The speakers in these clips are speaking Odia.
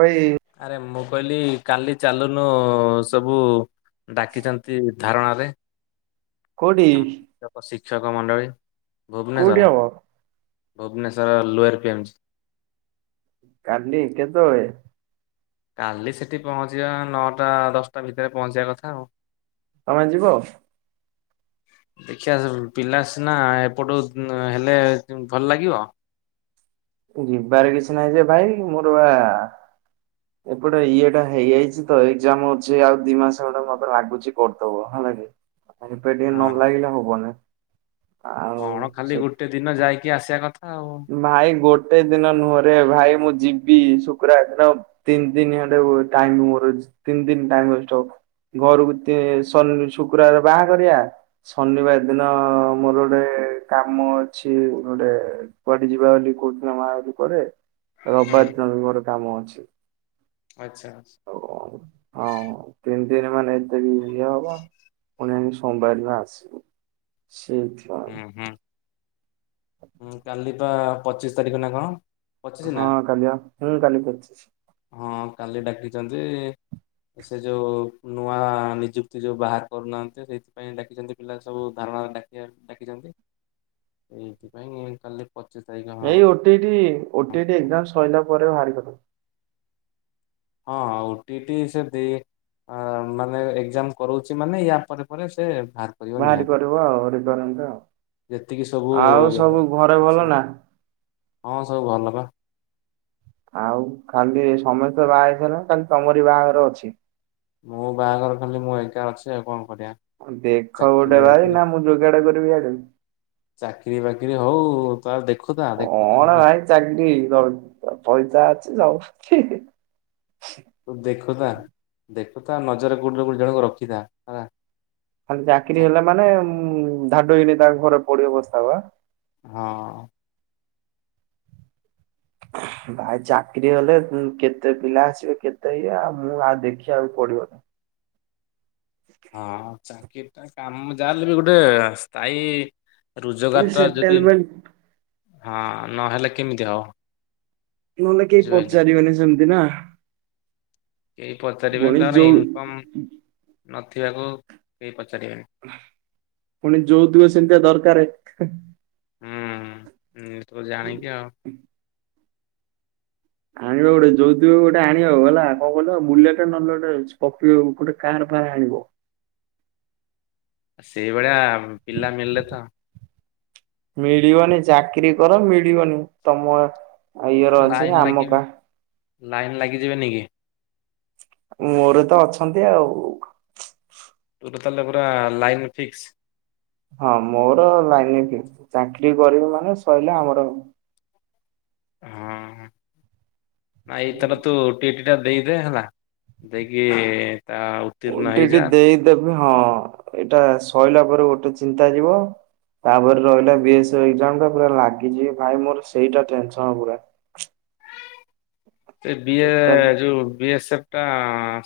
ଭାଇ। ଆରେ ମୁଁ କହିଲି କାଲି ଚାଲୁନ ସବୁ ଡାକିଚନ୍ତି। ଧାରଣାରେ କୋଉଠି ଆମ ଶିକ୍ଷକ ମଣ୍ଡଳୀ। କୋଉଠି ଭୁବନେଶ୍ଵର ହବ Bhubaneswar lower P M G. କାଲି କେତବେଳେ? କାଲି ସେଠି ପହଞ୍ଚିବା ନଅଟା ଦଶଟା ଭିତରେ ପହଞ୍ଚିବା କଥା ଆଉ। ତମେ ଯିବ? ଦେଖିବା ସବୁ ପିଲା ସିନା ଏପଟୁ ହେଲେ ଭଲ ଲାଗିବ। ଯିବାର କିଛି ନାହିଁ ଯେ ଭାଇ ମୋର ବା ଏପଟେ ଇଏଟା ହେଇଯାଇଛି ତ ଏକ୍ଜାମ ଅଛି ଆଉ ଦି ମାସ ଗଟେ ମତେ ଲାଗୁଛି କରିଦବ ହେଲା କି ସିନସିଅରଲି ନ ହଁ ଲାଗିଲେ ହବନି। ଆଉ କଣ ଖାଲି ସେ ଗୋଟେ ଦିନ ଯାଇକି ଆସିବା କଥା ଆଉ। ଭାଇ ଗୋଟେ ଦିନ ନୁହଁରେ ଭାଇ ମୁଁ ଯିବି ଶୁକ୍ରବାର ଦିନ। ତିନି ଦିନି ଖଣ୍ଡେ ଟାଇମ୍ ମୋର ତିନି ଦିନ ଟାଇମ୍ ୱେଷ୍ଟ ହବ। ଘରୁକୁ ତେ ଶନି ଶୁକ୍ରବାର ବାହାଘରିଆ। ଶନିବାର ଦିନ ମୋର ଗୋଟେ କାମ ଅଛି ଗୋଟେ। କୁଆଡେ ଯିବା ବୋଲି କହୁଥିଲ ମା ବୋଲି କରେ ହୁଁ ରବିବାର ଦିନ ବି ମୋର କାମ ଅଛି। ଆଚ୍ଛା ଆଚ୍ଛା। ଓ ହଁ। ତିନି ଦିନ ମାନେ ଏତକି ଇଏ ହବ ପୁଣି ସୋମବାର ଦିନ ଆସିବୁ। ସେଇଥିବ। ଉଁ ହୁଁ କାଲି ବା ପଚିଶ ତାରିଖ ନା କଣ? ପଚିଶି ନା ହଁ କାଲି ବା ହୁଁ କାଲି ପଚିଶ୍। ହଁ କାଲି ଡାକିଚନ୍ତି। ସେ ଯୋଉ ନୂଆ ନିଯୁକ୍ତି ଯୋଉ ବାହାର କରୁନାହାନ୍ତି ସେଇଥିପାଇଁ ଡାକିଛନ୍ତି। ପିଲା ସବୁ ଧାରଣାରେ ଡାକିଚନ ଡାକିଚନ୍ତି ଏଇଥିପାଇଁ କାଲି ପଚିଶ୍ ତାରିଖ। ହଁ ଏଇ ଓଟିଟି ଓଟିଟି ଏକ୍ଜାମ ସରିଲା ପରେ ବାହର କରିଦବ। ହଁ ଓଟିଟି ସେ ଦେ ଅ ମାନେ ଏକ୍ଜାମ୍ କରଉଚି ମାନେ ୟା ପରେ ପରେ ସେ ବା କରିବ ବାହାରି ନିହାତି କରିବ ଆଉ ରିକ୍ୱାରମେଣ୍ଟ ଆଉ। ଯେତିକି ସବୁ ଆଉ ସବୁ ଘରେ ଭଲ ଅଛି। ନା? ହଁ ସବୁ ଭଲ ବା ଆଉ ଖାଲି ସମସ୍ତେ ବାହା ହେଇସାରିଲେଣି ତମରି ବାହାଘର ଅଛି। ମୋ ବାହାଘର ଖାଲି ମୁଁ ଏକା ଅଛି ଆଉ କଣ କରିଆ? ଅଁ ଦେଖ ଗୋଟେ ଭାଇ ନା ମୁଁ ଯୋଗାଡ କରିବି ଆଡ଼ୁ। ଚାକିରୀ ବାକିରି ହଉ ତଉ ଦେଖୁଥା ଦେଖୁଥା କଣ ନା ଭାଇ ଚାକିରି ପଇସା ଅଛି ସବୁ ଅଛି ତୁ ଦେଖୁଥା ଦେଖୁଥା ନଜର କୋଉଠିର ଗୋଟେ ଜଣକୁ ରଖିଥା ହେଲା। ଖାଲି ଚାକିରି ହେଲା ମାନେ ଧାଡୁକିନି ତାଙ୍କ ଘରେ ପଡିବ ବସ୍ତାବ ଆଁ ହଁ [inaudible] ଭାଇ ଚାକିରି ହେଲେ କେତେ ପିଲା ଆସିବେ କେତେ ଇଏ ଆଉ ମୁଁ ଆଉ ଦେଖିବାକୁ ପଡିବନି। ହଁ ଚାକିରି ଟା କାମ ଯାଲେ ବି ଗୋଟେ ସ୍ଥାୟୀ ଗୋଟେ ରୋଜଗାର ଟା ଯଦି ସେଟେଲମେଣ୍ଟ ହଁ ନହେଲେ କେମିତି ହବ? ନହେଲେ କେହି ବୁଝିପାରିଲ ପଚାରିବେନି ସେମିତି ନା କେହି ପଚାରିବେନି ପୁଣି ତାର ଯୋଉ ଇନକମ୍ ନଥିବାକୁ କେହି ପଚାରିବେନି। ପୁଣି ଯୋଉତୁକ ସେମିତିଆ ଦରକାରେ। ହୁଁ ତୁ ଜାଣିକି ଆଉ ଆଣିବା ଗୋଟେ ଯୋଉତୁକ ଗୋଟେ ଆଣିବ ହେଲା କଣ କହ ବୁଲେଟେ ନହଲେ ଗୋଟେ ସ୍କର୍ପିଓ କାର୍ ଫାର୍ ଆଣିବ। ସେଇଭଳିଆ ପିଲା ମିଳିଲେ ତ ମିଳିବନି ଚାକିରୀ କର ମିଳିବନି ତମ ଇଏର ଅଛି ଆମ କା ଲାଇନ୍ ଲାଗିଯିବେନି କି? ମୋର ତ ଅଛନ୍ତି ଆଉ ତୁ ତାହେଲେ ପୁରା ଲାଇନ ଫିକ୍ସ୍। ହଁ ମୋର ଲାଇନ ଫିକ୍ସ୍ ଚାକିର କରିବି ମାନେ ସଇଲା ଆମର ହଁ ନାଇଁ ଏଥର ତୁ ଓ ଟି ଟି ଏଟା ଦେଇଦେ ହେଲା ଦେଇକି ତା ଉତ୍ତୀର୍ଣ୍ଣ ଗୋଟେଠି ହେଇଯା ଦେଇଦେବି ହଁ ଏଇଟା ସଇଲା ପରେ ଗୋଟେ ଚିନ୍ତା ଯିବ। ତାପରେ ରହିଲା ବିଏସ୍ଇ ଏକଜାମ୍ ଟା ପୁରା ଲାଗିକି ଭାଇ ମୋର ସେଇଟା ଟେନସନ୍ ପୁରା। ଏ ବି ଏ ଟୋଟାଲ ଯୋଉ ବି ଏସ୍ ଏଫ୍ ଟା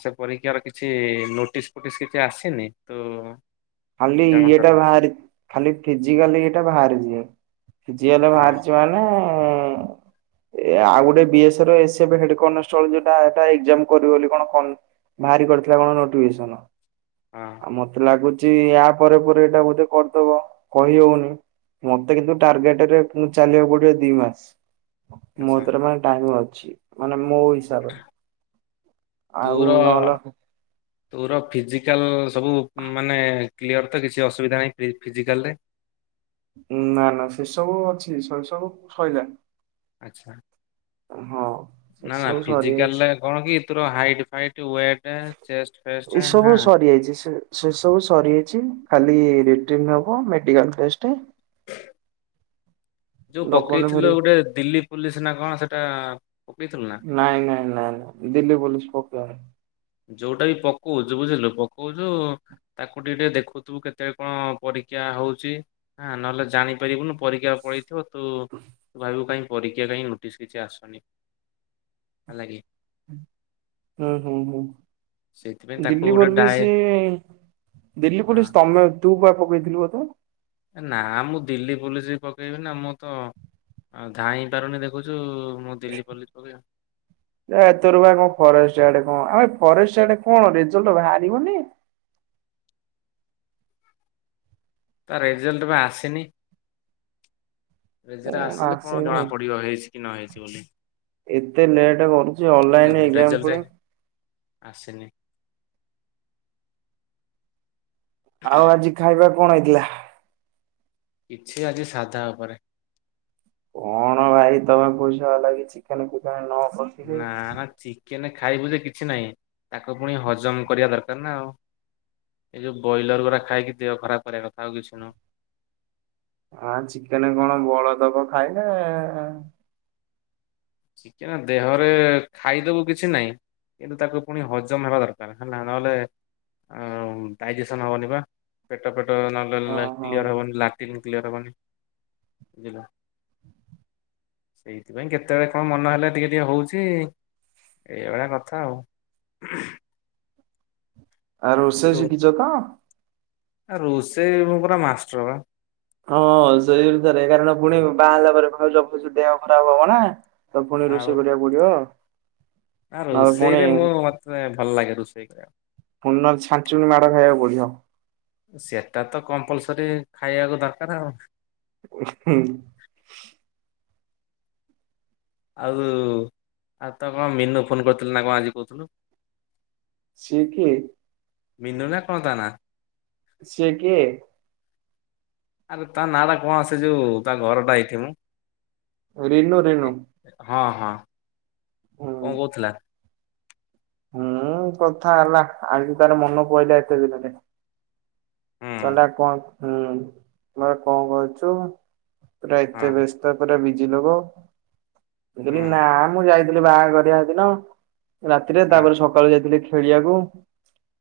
ସେ ପରୀକ୍ଷାର କିଛି ନୋଟିସ୍ ଫୋଟିସ୍ କିଛି ଆସିନି ତୋ ଖାଲି ଇଏଟା ବାହାରି ଖାଲି ଫିଜିକାଲି ଇଏଟା ବାହାରିଚି। ଜିଏ ହେଲେ ହଁ ବାହାରିଛି ମାନେ ଏ ଆଉ ଗୋଟେ ବିଏସଏଫ୍ କନେଷ୍ଟେବଲ୍ ଏଟା ଏକଜାମ୍ କରିବ ବୋଲି କଣ ବାହାରି କରିଥିଲା କଣ ନୋଟିଫିକେସନ୍ ହଁ ମତେ ଲାଗୁଛି ୟା ପରେ ପରେ ଏଇଟା ବୋଧେ କରିଦବ କହି ହଉନି। ମତେ କିନ୍ତୁ ଟାର୍ଗେଟ୍ ରେ ମୁ ଚାଲିବାକୁ ପଡିବ ଦି ମାସ୍। ମୋ ଆଚ୍ଛା ତରେ ମାନେ ଟାଇମ୍ ଅଛି ମାନେ ମୋ ହିସାବରେ ଆଉ ତୁର ନହେଲେ ତୋର ଫିଜିକାଲ୍ ସବୁ ମାନେ କ୍ଲିୟର୍ ତ କିଛି ଅସୁବିଧା ନାହିଁ ଫିଜିକାଲ୍ ରେ? ନା ନା ସେ ସବୁ ଅଛି ଶ ସବୁ ସଇଲା। ଆଚ୍ଛା। ହଁ ସେ ନା ନା ସବୁ ଫିଜିକାଲ୍ ସରିଯାଇଛି। ରେ କଣ କି ତୋର height fight weight chest fest ଟା ଏସବୁ ହଁ ସରିଯାଇଛି ସେ ସେ ସବୁ ସରିଯାଇଚି ଖାଲି ରିଟିନ୍ ହବ ମେଡିକାଲ୍ ଫେସ୍ ଟେ [inaudible] ଯୋଉ ଡକୁମେଣ୍ଟ ପକେଇଥିଲ ଭେରି ଗୋଟେ ଦିଲ୍ଲୀ ପୋଲିସ ନା କଣ ସେଟା ପକେଇଥିଲୁ ନାଇଁ ନାଇଁ ନାଇଁ ନାଇଁ ଦିଲ୍ଲୀ ପୋଲିସ ପକା ହେ ଯୋଉଟା ବି ପକଉଚୁ ବୁଝିଲୁ ପକଉଚୁ ତାକୁ ଟିକେ ଟିକେ ଦେଖୁଥିବୁ କେତେଳେ କଣ ପରୀକ୍ଷା ହଉଚି। ହଁ ନହେଲେ ଜାଣିପାରିବୁନୁ ପରୀକ୍ଷା ପଳେଇଥିବ ତୁ ଭାବିବୁ କାହିଁ ପରୀକ୍ଷା କାହିଁ ନୋଟିସ୍ କିଛି ଆସୁନି ହେଲା କିି। ହୁଁ ହୁଁ ହୁଁ। ସେଇଥିପାଇଁ ତାକୁ ଦିଲ୍ଲୀ ଗୋଟେ ଡାଏ ପୋଲିସି ଦିଲ୍ଲୀ ହଁ ପୋଲିସି ତମେ ତୁ ବା ପକେଇଥିଲୁ ବଧେ। ନା ମୁଁ ଦିଲ୍ଲୀ ପୋଲିସ ବି ପକେଇବି ନା ମୁଁ ତ ଅ ଧାଇଁ ପାରୁନି ଦେଖୁଛୁ ମୁଁ ଦିଲ୍ଲୀ ପୋଲିସ ପକେଇବି। ଏ ତୋର ବା କଣ ଫରେଷ୍ଟ ଗାର୍ଡ କଣ ଆମ ଫରେଷ୍ଟ ଗାର୍ଡ କଣ ରେଜଲ୍ଟ ବାହାରିବନି। ତା ରେଜଲ୍ଟ ବା ଆସିନି। ରେଜରେ ଆସିଲେ କଣ ଜଣା ପଡିବ ହେଇଛି କି ନ ହେଇଛି ବୋଲି। ଏତେ ଲେଟ୍ କରୁଚି ବୁଝିଲୁ ଅନଲାଇନ ଏକ୍ଜାମ ରେଜଲ୍ଟ ପୁଣି। ଆସିନି। ଆଉ ଆଜି ଖାଇବା କଣ ହେଇଥିଲା। କିଛି ଆଜି ସାଧା ଉପରେ। କଣ ଭାଇ ତମେ ପଇସା ବାଲା ହେଇକି ଚିକେନ ଫିକେନ ନ କଷିକି ନା ନା ଚିକେନ ଖାଇବୁ ଯେ କିଛି ନାହିଁ ତାକୁ ପୁଣି ହଜମ କରିବା ଦରକାର ନା ଆଉ। ଏ ଯୋଉ ବ୍ରଏଲର ଗୁରା ଖାଇକି ଦେହ ଖରାପ କରିବା କଥା ଆଉ କିଛି ନୁହଁ। ହଁ ଚିକେନ କଣ ବଳଦବ ଖାଇଲେ। ଚିକେନ ଦେହରେ ଖାଇଦବୁ କିଛି ନାହିଁ। କିନ୍ତୁ ତାକୁ ପୁଣି ହଜମ ହେବା ଦରକାର ହେଲା ନହେଲେ ଆ ଡାଇଜେସନ ହବନି ବା ପେଟ ପେଟ ନହଲେ ଓହୋ। କ୍ଲିୟର ହବନି ଲାଟିନ୍ କ୍ଲିୟର ହବନି ବୁଝିଲ ଏଇଥିପାଇଁ କେ ତେବେଳେ କଣ ମନ ହେଲେ ଟିକେ ଟିକେ ହଉଚି ଏଇଭଳିଆ କଥା ଆଉ। ଆ ରୋଷେଇ ଶିଖିଛ ତ ଆ ରୋଷେଇ ମୁଁ ପୁରା ମାଷ୍ଟର ବା। ହଁ ସେଇ ଅନୁସାରେ କାରଣ ପୁଣି ବାହାହେଲା ପରେ ଭାଉଜ ଫାଉଜ ଦେହ ଖରାପ ହବ ନା। ତ ପୁଣି ଆଉ। ରୋଷେଇ କରିବାକୁ ପଡିବ। ନା ନହେଲେ ପୁଣି ରୋଷେଇରେ ମୁଁ ମତେ ଭଲ ଲାଗେ ରୋଷେଇ କରିବାକୁ। ପୁଣି ନ ଛାଞ୍ଚୁଣି ମାଡ଼ ଖାଇବାକୁ ପଡିବ। ସେଟା ତ କମ୍ପଲସରୀ ଖାଇବାକୁ ଦରକାର ଆଉ। ହୁଁ। ଆଉ ଆଜି ତ କଣ ମିନୁ ଫୋନ କରିଥିଲେ ନା କଣ ଆଜି କହୁଥିଲୁ। ସିଏ କିଏ। ମିନୁ ନା କଣ ତା ନାଁ। ସିଏ କିଏ। ଆରେ ତା ନାଁଟା କଣ ସେ ଯୋଉ ତା ଘରଟା ଏଇଠି ମ। ରିନୁ ରିନୁ। ହଁ ହଁ କଣ ହୁଁ। କହୁଥିଲା। ହୁଁ କଥା ହେଲା ଆଜି ତାର ମନ ପଇଲା ଏତେ ଦିନରେ। ହୁଁ କଇଲା କଣ ହୁଁ କଇଲା କଣ କରୁଚୁ ପୁରା ଏତେ ହଁ ବେସ୍ ସ୍ତ ପୂରା ବିଜି ଲୋକ ମୁଁ କହିଲି ହୁଁ ନା ମୁଁ ଯାଇଥିଲି ବାହାଘରିଆ ହେଦିନ ରାତିରେ ହଁ ତାପରେ ସ କାଳୁ ଯାଇଥିଲି ଖେଳିବାକୁ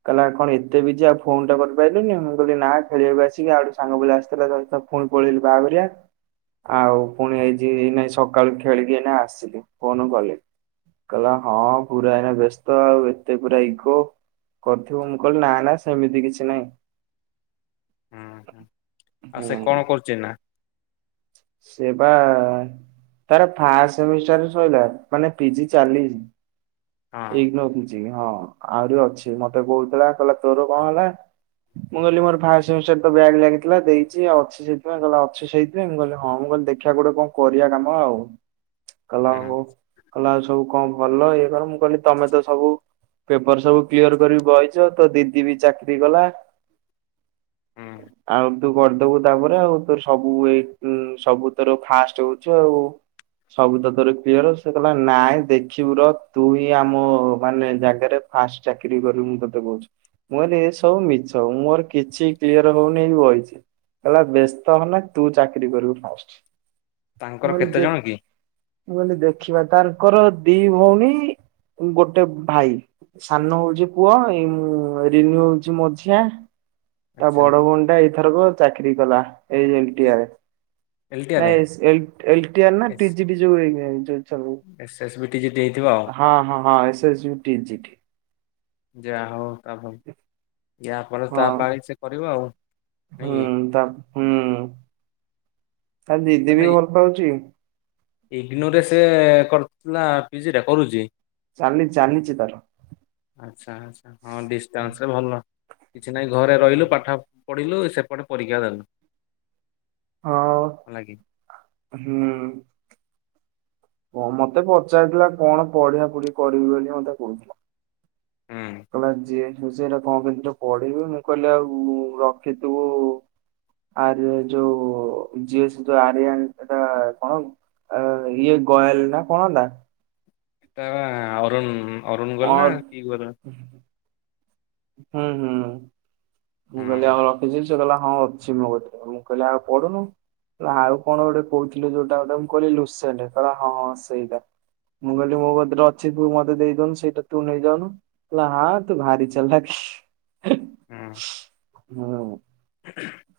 କଇଲା କଣ ଏତେ ବିଜି ଆଉ ଫୋନ ଟା କରିପାଉଲୁନି। ମୁଁ କହିଲି ନା ଖେଳିବାକୁ ଆସିକି ଆଉଠେ ସାଙ୍ଗ ପିଲା ଆସିଥିଲା ପୁଣି ପଳେଇଲି ବାହାଘରିଆ। ଆଉ ପୁଣି ଏଇଛି ଏନାଇ ସକାଳୁ ଖେଳିକି ଏଇନା ଆସିଲି ଫୋନ୍ କଲି। କଇଲା ହଁ ପୁରା ଏଇନା ବ୍ୟସ୍ତ ଆଉ ଏତେ ପୁରା ଇଗୋ। କରିଥିବ ମୁଁ କହିଲି ନା ନା ସେମିତି କିଛି ନାହିଁ। ହୁଁ ଆଉ ସେ ହୁଁ। କଣ କରୁଛି ଏନା? ସେ ବା ତାର ଫାଷ୍ଟ ସେମିଷ୍ଟର ଶୋଇଲା ମାନେ ପିଜି ଚାଲି ହଁ ଏଇ ନଖୁଛି ହଁ ଆହୁରି ଅଛି ମତେ କହୁଥିଲା କହିଲା ତୋର କଣ ହେଲା? ମୁଁ କହିଲି ମୋର ଫାଷ୍ଟ ସେମିଷ୍ଟାର ବ୍ୟାଗ ଲାଗିଥିଲା ଦେଇଛି ଆଉ ଅଛି ସେଇଥିପାଇଁ କହିଲା ଅଛୁ ସେଇ ମୁଁ କହିଲି ହଁ ମୁଁ କହିଲି ଦେଖିବା କୋଉଠି କଣ କରିବା କାମ ଆଉ। କହିଲା ହୁଁ ହୋଉ କହିଲା ଆଉ ସବୁ ଭଲ ଇଏ କର କହିଲି ତମେ ତ ସବୁ ପେପର ସବୁ କ୍ଲିୟର କରିକି ବହିଛ ତୋ ଦିଦି ବି ଚାକିରରି କଲା? ହୁଁ ଆଉ ତୁ କରିଦବୁ ତାପରେ ଆଉ ତୋର ସବୁ ସବୁ ଏ ଇ ତୋର ଫାଷ୍ଟ ହଉଛି ଆଉ। ସବୁ ତୋର କ୍ଲିୟର ସେ କହିଲା ନାଇଁ ଦେଖିବୁ ରହ? ତୁ ହିଁ ଆମ ମାନେ ଜାଗାରେ ଫାଷ୍ଟ ଚାକିରି କରିବୁ ମୁଁ ତତେ କହୁଛି। ମୁଁ କହିଲି ସବୁ ମିଛ ମୋର କିଛି କ୍ଲିୟର ହଉନି ବହିଛି। ହେହଲା ବ୍ୟସ୍ତ ହୋନା ତୁ ଚାକିରି କରିବକୁ ଫାଷ୍ଟ। ମୁ ତାଙ୍କର କହିଲି କେତେ ଦେଖି ଜଣ କି ମୁ କହିଲି ଦେଖିବା ତାଙ୍କର ଦି ଭଉଣୀ। ଗୋଟେ ଭାଇ। ସାନ ହଉଛି ପୁଅ ଏ ରିନୁ ହଉଛି ମଝିଆ। ତା ଆଚ୍ଛା ବଡ ଭଉଣୀ ଟା ଏଇଥରକ ଚାକିରୀ କଲା। ଏଲ କି ଟିର ଏଲଟିଆରେ ନାଇଁ ଲଟିର ଟିଜି [unintelligible] ଏସଏସ୍ ବି ଟିଜିଟ୍ ନେଇଥିବ ଆଉ? ହଁ S S U T G T ଯାହା ହୋଉ [inaudible] ଯାହା ଫଳରେ ହଁ ତା ପାଇଁ କରିବ। ନାଇଁ ହୁଁ କି ତା ହୁଁ ତା ଦିଦି ବି ତାହେଲେ ଭଲ ପାଉଛି? ଇଗ୍ନୋରେ ସେ କରଥିଲା ପିଜି ଟା କରୁଛି। ଚାଲି ଚାଲିଛି ତାର। ଆଛା ଆଛା ହଁ ଡିଷ୍ଟାନ୍ସରେ ଭଲ କିଛି ନାହିଁ ଘରେ ରହିଲୁ ହୁଁ। ପାଠ ପଢିଲୁ ସେପଟେ ପରୀକ୍ଷା ଦେଲୁ। ହଁ ହେଲା କି ହୁଁ। ହଁ ମତେ ପଚାରିଥିଲା କଣ ପଢିଆ ପଢି କରିବି ବୋଲି ମତେ କହୁଥିଲା। ହୁଁ। କହିଲା ଯିଏ ସେଇଟା କଣ କେମିତିରେ ପଢିବି ମୁଁ କହିଲି ଆଉ ରଖିଥିବୁ ଆରେ ଯୋଉ ଯିଏ ଯୋ ଆରିଆ ସେଟା କଣ? ଅ ଇଏ ଗୟାଲେ ନା କଣ ଟା? ତ ଅରୁଣ ଅରୁଣ ଗଲ ନା ଅର୍ କିଏ ଗ ହୁଁ ହୁଁ ମୁଁ ହୁଁ କହଲି ଆମର ଅଫିଛି ସେ କହିଲା ହଁ ଅଛି ମୋ କତିରେ ମୁଁ କହିଲେ ହଁ ଆଉ ପଢୁନୁ? କହିଲା ଆଉ କଣ ଗୋଟେ କହୁଥିଲୁ ଯୋଉଟା ଗୋଟେ ମୁଁ କହିଲି ଲୁସେଣ୍ଟ ହଁ ହଁଁ ସେଇଟା। ମୁଁ କହିଲି ମୋ କତିରେ ଅଛି ତୁ ମତେ ଦେଇଦଉନୁ ସେଇଟା ତୁ ନେଇଯାଉନୁ କହିଲା ତୁ ଭାରି ଚାଲାଖି। ହୁଁ। ହୁଁ। [unintelligible]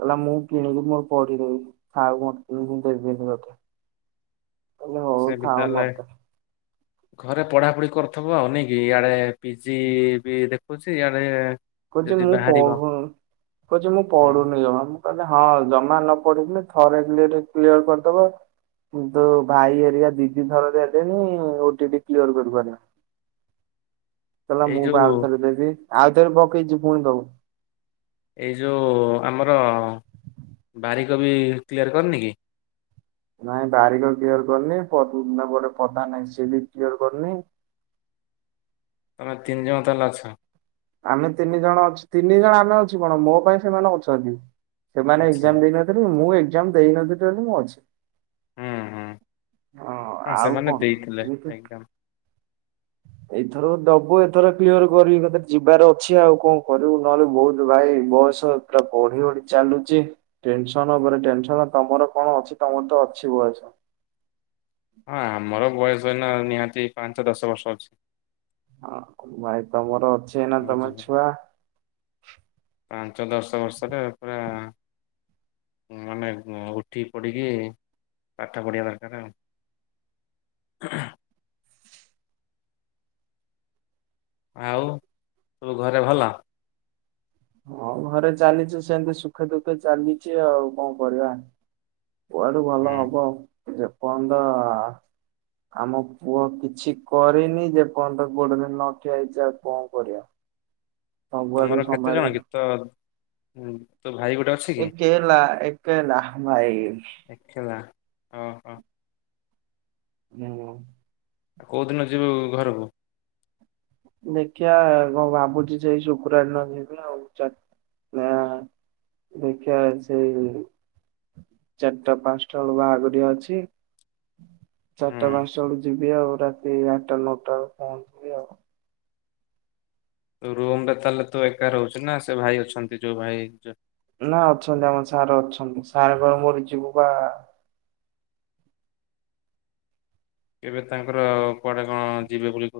କହିଲା ମୁଁ କିଣିକି ମୋର ପଢିଦେବି [unintelligible] [unintelligible] ଆଉ ଦେବିନି ତତେ। କହିଲି ହଉ ସେ ବି ଥାଉ ତାହେଲେ ନଦେ ଘରେ ପଢାପଢି କରୁଥିବ ନାଇକି ଏଆଇଡେ ପିଜି ବି ଦେଖୁଛି ଇଆଡେ କହୁଛି ଯଦି ମୁଁ ବାହାରିବ ପଢୁନି କହୁଛି ମୁଁ ହଁ ପଢୁନି ଜମା। ହଁ ଜମା ନ ପଢି ଥରେ [unintelligible] କରିଦବା। କିନ୍ତୁ ଭାଇ ଏରିକା ଦି ଦି ଥରକେ ହେଲେଣି ଓଟି କିଲି ୟାର କରିପାରୁନାହାନ୍ତି। କହିଲା ଏଇ ମୁଁ ଯୋଉ ଆଉ ଥରେ ଦେବି ଆଉଥରେ ପକେଇଛି ପୁଣି ଦବ। ଏଇ ଯଉଁ ଆମର ବାରିକ ବି କ୍ଲିୟର କରିନି କି? ନାଇଁ ବାରିକ କ୍ଲିଅର କରିନି ଗୋଟେ ପ୍ରଧାନ ନାହିଁ ସେ ବି କ୍ଲିଅର କରିନି। ତମେ ତିନିଜଣ ତାହେଲେ ଅଛ। ଆମେ ତିନି ଜଣ ଅଛ ତିନି ଜଣ ଆମେ ଅଛୁ କଣ ମୋ ପାଇଁ ସେମାନେ ଅଛନ୍ତି ସେମାନେ ଆଚ୍ଛା ଏକ୍ଜାମ ଦେଇନହନ୍ତି। ମୁଁ ଏଗଜାମ ଦେଇ ନଥିଲି ବୋଲି ମୁଁ ଅଛି। ହୁଁ ହୁଁ। ହଁ ଆଉ ସେମାନେ କଣ? ଦେଇଥିଲେ ଏତି ଏକ୍ଜାମ ଏଇଥର ଦବୁ ଏଥର କ୍ଲିୟର କରିବି କତେ ଯିବାର ଅଛି ଆଉ କଣ କରିବୁ ନହେଲେ ବହୁତ ଭାଇ ବୟସ ପା ବଢି ବଢି ଚାଲୁଛି। ଟେନସନ ଉପରେ ଟେନସନ ତମର କଣ ଅଛି ତମର ତ ଅଛି ବୟସ। ହଁ ଆମର ବୟସ ଏନା ନିହାତି ପାଞ୍ଚଦଶ ବର୍ଷ ଅଛି। ହଁ ଭାଇ ତମର ଅଛି। ଏଇନା ତମେ ବୁଝିଲେ ଛୁଆ ପାଞ୍ଚ ଦଶ ବର୍ଷରେ ପୁରା। ମାନେ ଉଠିକି ପଡ଼ିକି ପାଠ ପଢ଼ିବା ଦରକାର ଆଉ। ହ ଆଉ ସବୁ ଘରେ ଭଲ? ହଁ ଘରେ ଚାଲିଛି ସେମିତି ସୁଖେ ଦୁଃଖେ ଚାଲିଛି ଆଉ କଣ କରିବା। କୁଆଡୁ ଭଲ ହୁଁ ହବ ଯେପର୍ଯ୍ୟନ୍ତ। ଆମ ପୁଅ କିଛି କରିନି ଯେ ପଣ ତ ଗୋଡ଼ରେ ଦିନ ନଠିଆ ହେଇଛି ଆଉ କଣ କରିବା। ସବୁଆଡୁ ତମର କେତେ ଜଣ ସମ୍ଭାଳିବାକୁ ଗୀତ ତୋ ଭାଇ ଗୋଟେ ଅଛି କି ଏକେଲା ଏକେଲା ଭାଇ। ଏ ଖେଲା ଓ ହ। ହୁଁ। ଆଉ କୋଉଦିନ ଯିବୁ ଘରକୁ? ଦେଖିଆ କଣ ଭାବୁଛି ଯେ ସେଇ ଶୁକ୍ରାର ଦିନ ଯିବି ଆଉ। ଦେଖିଆ ଯେ ଚାରିଟା ପାଞ୍ଚଟା ବେଳକୁ ବାଆଗରିଆ ଅଛି। ହୁଁ ଚାରିଟା ପାଞ୍ଚଟା ବେଳକୁ ଯିବି ଆଉ ରାତି ଆଠଟା ନଅଟା ବେଳେ ପହଞ୍ଚିବି ଆଉ। ରୁମଟା ତାହେଲେ ତୁ ଏକା ରହୁଚ ନା ସେ ଭାଇ ଅଛନ୍ତି ଯୋଉ ଭାଇ ନା ଅଛନ୍ତି ଆମର ସାର୍ ଅଛନ୍ତି ସାର୍ ଙ୍କର ମୋରି ଯିବୁ ବା ଏବେ ତାଙ୍କର କୁଆଡେ କଣ ଯିବେ ବୋଲି କହୁ